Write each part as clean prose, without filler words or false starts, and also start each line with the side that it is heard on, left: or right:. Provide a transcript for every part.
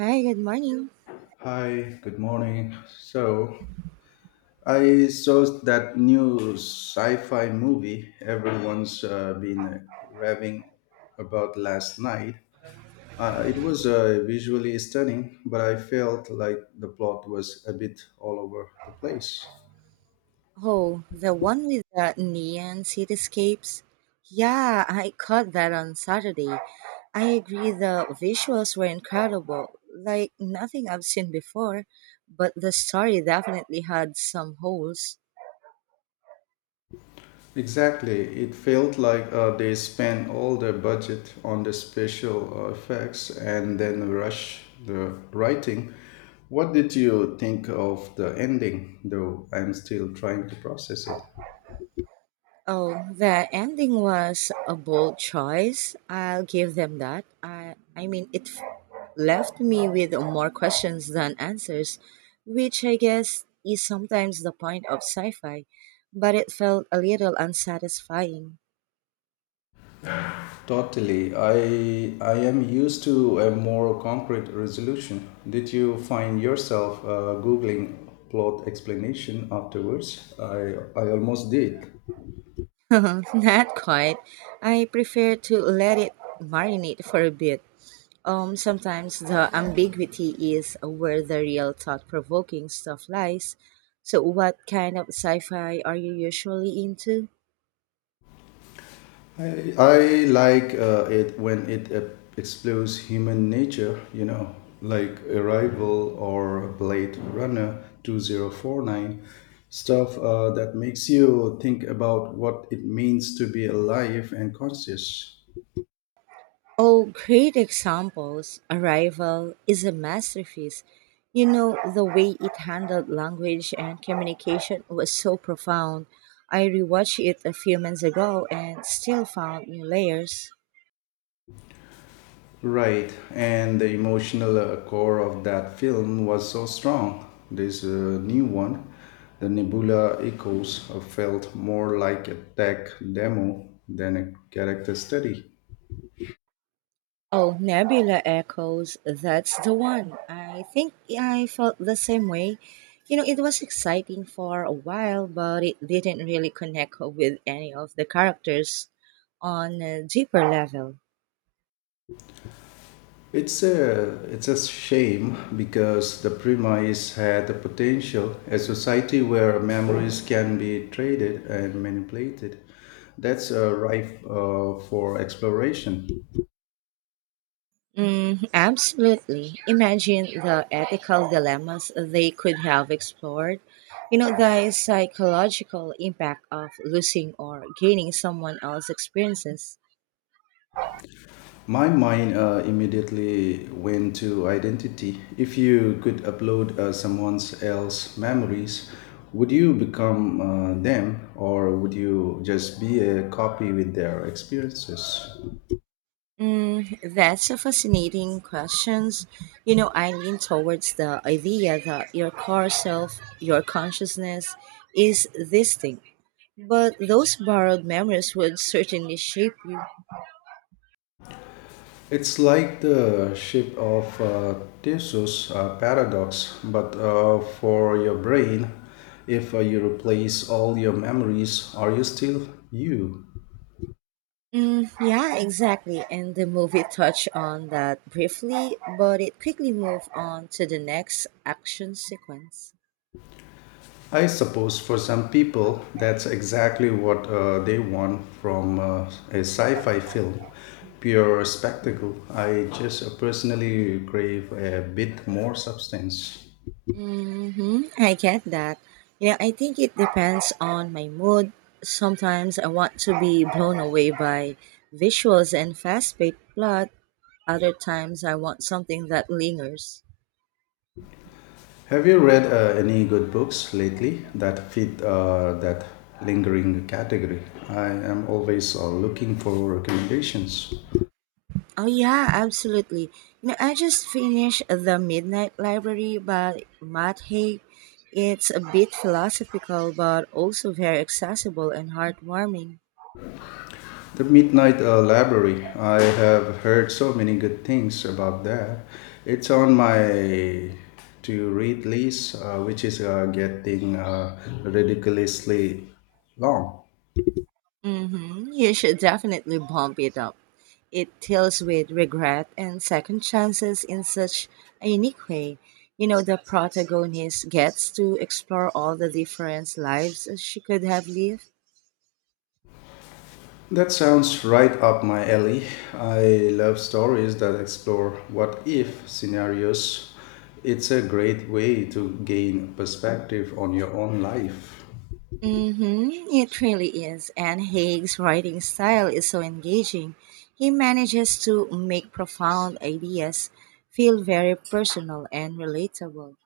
right: Hi, good morning.
left: Hi, good morning. So, I saw that new sci fi movie everyone's been raving about last night. It was visually stunning, but I felt like the plot was a bit all over the place.
right: Oh, the one with the neon cityscapes? Yeah, I caught that on Saturday. I agree the visuals were incredible, like nothing I've seen before, but the story definitely had some holes.
left: Exactly. It felt like they spent all their budget on the special effects and then rush the writing. What did you think of the ending, though I'm still trying to process it?
right: Oh, the ending was a bold choice. I'll give them that. I mean left me with more questions than answers, which I guess is sometimes the point of sci-fi, but it felt a little unsatisfying.
left: Totally. I am used to a more concrete resolution. Did you find yourself googling plot explanation afterwards? I almost did.
right: Not quite. I prefer to let it marinate for a bit. Sometimes the ambiguity is where the real thought-provoking stuff lies. So, what kind of sci-fi are you usually into?
left: I like it when it explores human nature, you know, like Arrival or Blade Runner 2049, stuff that makes you think about what it means to be alive and conscious.
right: Oh, great examples. Arrival is a masterpiece. You know, the way it handled language and communication was so profound. I rewatched it a few months ago and still found new layers.
left: Right, and the emotional core of that film was so strong. This new one, the Nebula Echoes, felt more like a tech demo than a character study.
right: Oh, Nebula Echoes, that's the one. I think yeah, I felt the same way. You know, it was exciting for a while, but it didn't really connect with any of the characters on a deeper level.
left: It's a shame because the premise had the potential a society where memories can be traded and manipulated. That's ripe for exploration.
right: Mm, absolutely. Imagine the ethical dilemmas they could have explored. You know, the psychological impact of losing or gaining someone else's experiences.
left: My mind immediately went to identity. If you could upload someone else's memories, would you become them or would you just be a copy with their experiences?
right: Mm, that's a fascinating question. You know, I lean towards the idea that your core self, your consciousness, is this thing. But those borrowed memories would certainly shape you.
left: It's like the shape of Theseus paradox, but for your brain. If you replace all your memories, are you still you?
right: Mm, yeah, exactly. And the movie touched on that briefly, but it quickly moved on to the next action sequence.
left: I suppose for some people, that's exactly what they want from a sci fi film pure spectacle. I just personally crave a bit more substance.
right: Mm-hmm. I get that. You know, I think it depends on my mood. Sometimes I want to be blown away by visuals and fast paced plot. Other times I want something that lingers.
left: Have you read any good books lately that fit that lingering category? I am always looking for recommendations.
right: Oh yeah, absolutely. You know, I just finished The Midnight Library by Matt Haig. It's a bit philosophical but also very accessible and heartwarming.
left: The Midnight Library, I have heard so many good things about that. It's on my to read list, which is getting ridiculously long.
right: Hmm. You should definitely bump it up. It deals with regret and second chances in such a unique way. You know, the protagonist gets to explore all the different lives she could have lived.
left: That sounds right up my alley. I love stories that explore what if scenarios. It's a great way to gain perspective on your own life.
right: Mm-hmm. It really is. And Haig's writing style is so engaging. He manages to make profound ideas feel very personal and relatable.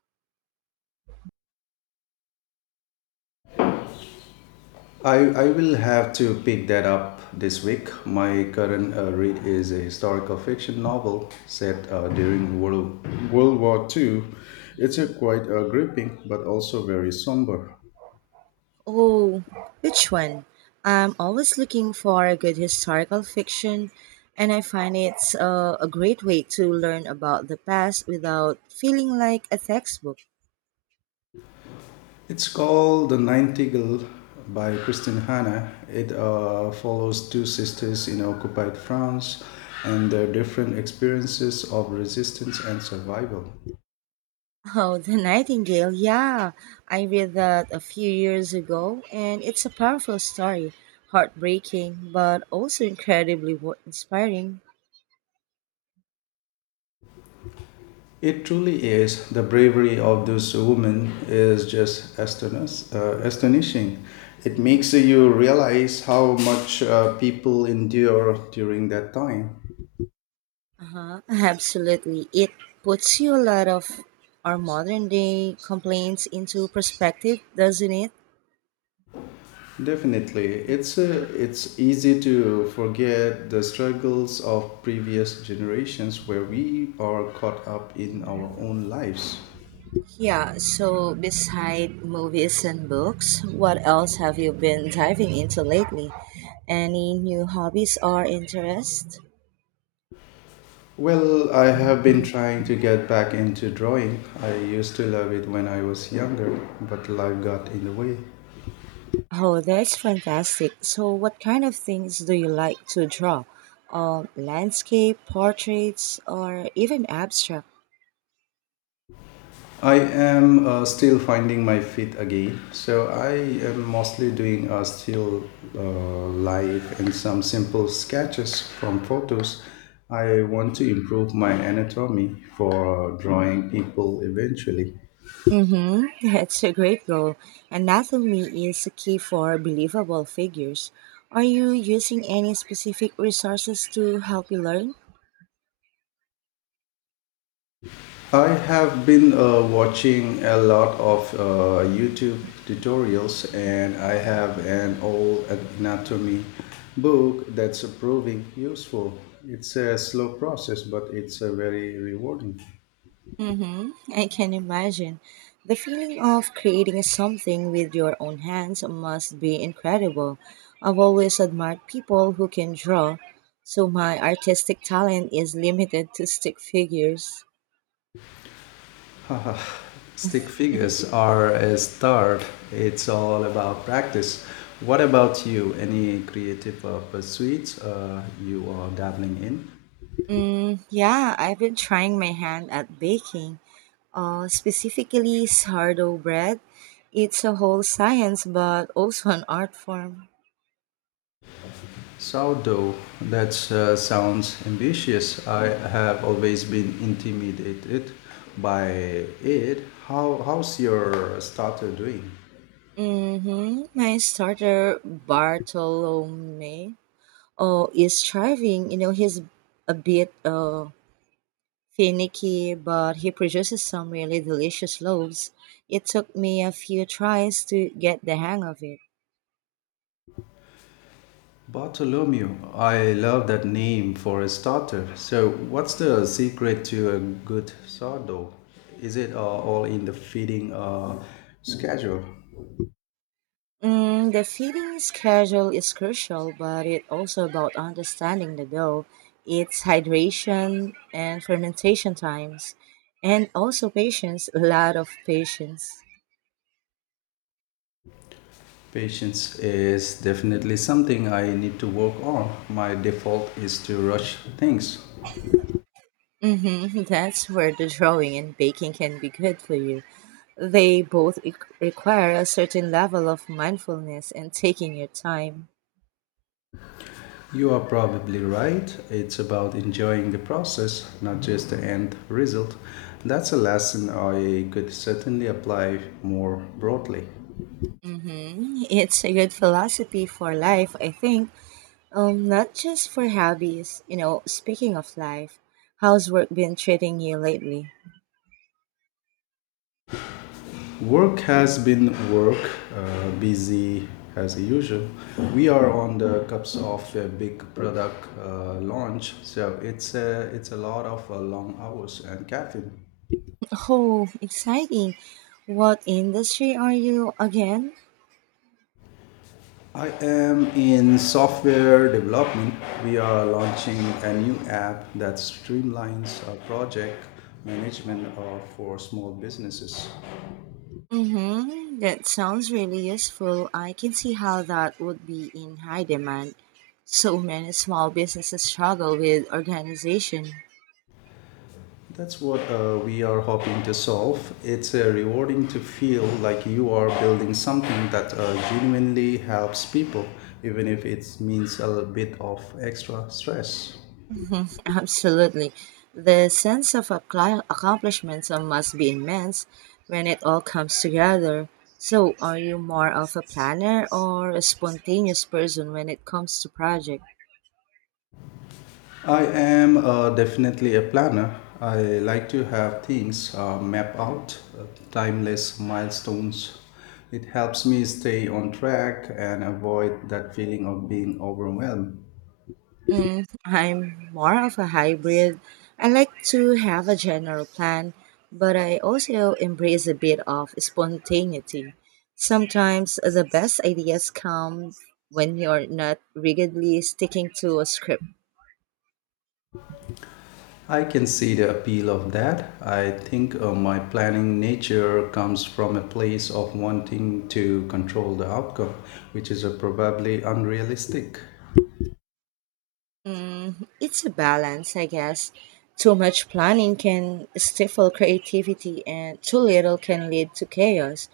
left: I will have to pick that up this week. My current read is a historical fiction novel set during World War II. It's a
right: Mhm.
left: quite gripping but also very somber.
right: Oh, which one? I'm always looking for a good historical fiction, and I find it's a great way to learn about the past without feeling like a textbook.
left: It's called The Nightingale by Christine Hanna. It follows two sisters in occupied France and their different experiences of resistance and survival.
right: Oh, The Nightingale, yeah. I read that a few years ago, and it's a powerful story. Heartbreaking, but also incredibly inspiring.
left: It truly is. The bravery of those women is just astonishing. It
right: Hmm.
left: makes you realize how much people endure during that time.
right: Uh-huh. Absolutely. It puts you a lot of our modern day complaints into perspective, doesn't it?
left: Definitely, it's easy to forget the struggles of previous generations where we are caught up in our own lives.
right: Yeah, so beside movies and books, what else have you been diving into lately? Any new hobbies or interests?
left: Well, I have been trying to get back into drawing. I used to love it when I was younger, but life got in the way.
right: Oh, that's fantastic. So, what kind of things do you like to draw? Landscape, portraits, or even abstract?
left: I am still finding my feet again. So I am mostly doing still uh, life and some simple sketches from photos. I want to improve my anatomy for drawing people eventually.
right: Mm-hmm. That's a great goal. Anatomy is key for believable figures. Are you using any specific resources to help you learn?
left: I have been watching a lot of YouTube tutorials and I have an old anatomy book that's proving useful. It's a slow process, but it's a very rewarding.
right: Mm-hmm. I can imagine. The feeling of creating something with your own hands must be incredible. I've always admired people who can draw, so my artistic talent is limited to stick figures.
left: Stick figures are a start. It's all about practice. What about you? Any creative pursuits you are dabbling in?
right: Mm, yeah, I've been trying my hand at baking, specifically sourdough bread. It's a whole science, but also an art form.
left: Sourdough. That sounds ambitious. I have always been intimidated by it. How's your starter doing?
right: Mm-hmm. My starter, Bartolome. Oh, is thriving. You know, he's a bit finicky, but he produces some really delicious loaves. It took me a few tries to get the hang of it.
left: Bartolomeo, I love that name for a starter. So, what's the secret to a good sourdough? Is it all in the feeding schedule?
right: Mm, the feeding schedule is crucial, but it's also about understanding the dough, its hydration and fermentation times, and also patience, a lot of patience.
left: Patience is definitely something I need to work on. My default is to rush things.
right: Hmm. That's where the drawing and baking can be good for you. They both e- require a certain level of mindfulness and taking your time.
left: You are probably right. It's about enjoying the process, not just the end result. That's a lesson I could certainly apply more broadly.
right: Hmm. It's a good philosophy for life, I think. Not just for hobbies. You know, speaking of life, how's work been treating you lately?
left: Work has been work, busy as usual. We are on the cusp of a big product launch, so it's a lot of long hours and caffeine.
right: Oh, exciting. What industry are you again?
left: I am in software development. We are launching a new app that streamlines project management for small businesses.
right: Mm-hmm. That sounds really useful. I can see how that would be in high demand. So many small businesses struggle with organization.
left: That's what we are hoping to solve. It's rewarding to feel like you are building something that genuinely helps people, even if it means a bit of extra stress.
right: Absolutely. The sense of accomplishment must be immense when it all comes together. So, are you more of a planner or a spontaneous person when it comes to project?
left: I am definitely a planner. I like to have things mapped out, timeless milestones. It helps me stay on track and avoid that feeling of being overwhelmed.
right: Mm, I'm more of a hybrid. I like to have a general plan, but I also embrace a bit of spontaneity. Sometimes the best ideas come when you're not rigidly sticking to a script.
left: I can see the appeal of that. I think my planning nature comes from a place of wanting to control the outcome, which is probably unrealistic.
right: Mm, it's a balance, I guess. Too much planning can stifle creativity, and too little can lead to chaos.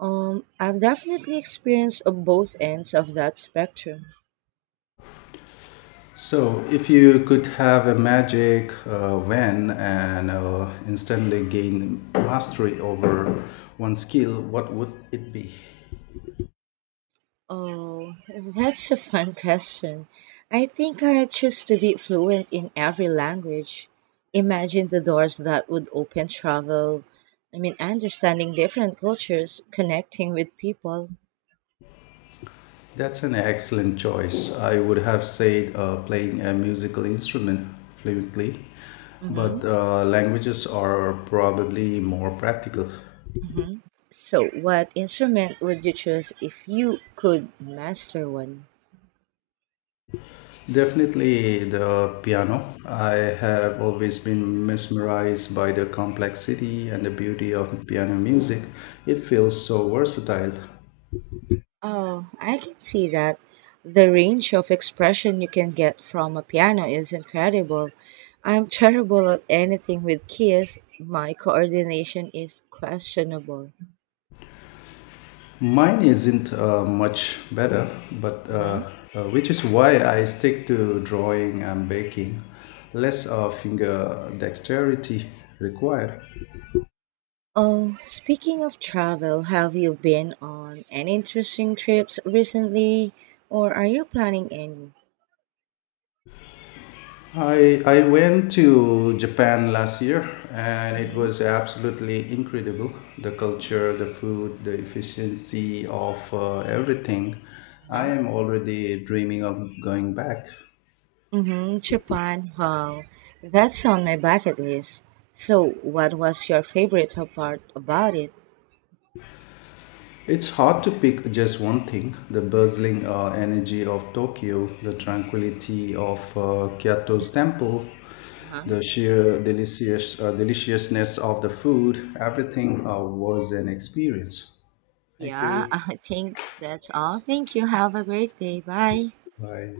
right: I've definitely experienced of both ends of that spectrum.
left: So, if you could have a magic when and instantly gain mastery over one skill, what would it be?
right: Oh, that's a fun question. I think I choose to be fluent in every language. Imagine the doors that would open travel. I mean, understanding different cultures, connecting with people.
left: That's an excellent choice. I would have said playing a musical instrument fluently, but
right: Mhm.
left: languages are probably more practical.
right: Hmm. So, what instrument would you choose if you could master one?
left: Definitely the piano. I have always been mesmerized by the complexity and the beauty of piano music. It feels so versatile.
right: Oh, I can see that. The range of expression you can get from a piano is incredible. I'm terrible at anything with keys. My coordination is questionable.
left: Mine isn't much better, but
right: Hmm.
left: which is why I stick to drawing and baking. Less finger dexterity required.
right: Oh, speaking of travel, have you been on any interesting trips recently or are you planning any?
left: I went to Japan last year and it
right: Hmm.
left: was absolutely incredible. The culture, the food, the efficiency of everything. I am already dreaming of going back.
right: Mm-hmm, Japan. Wow, that's on my bucket list. So, what was your favorite part about it?
left: It's hard to pick just one thing the bustling energy of Tokyo, the tranquility of Kyoto's temple,
right: Uh-huh.
left: the sheer deliciousness of the food. Everything was an experience. Thank
right: Yeah,
left: you.
right: I think that's all. Thank you. Have a great day. Bye.
left: Bye.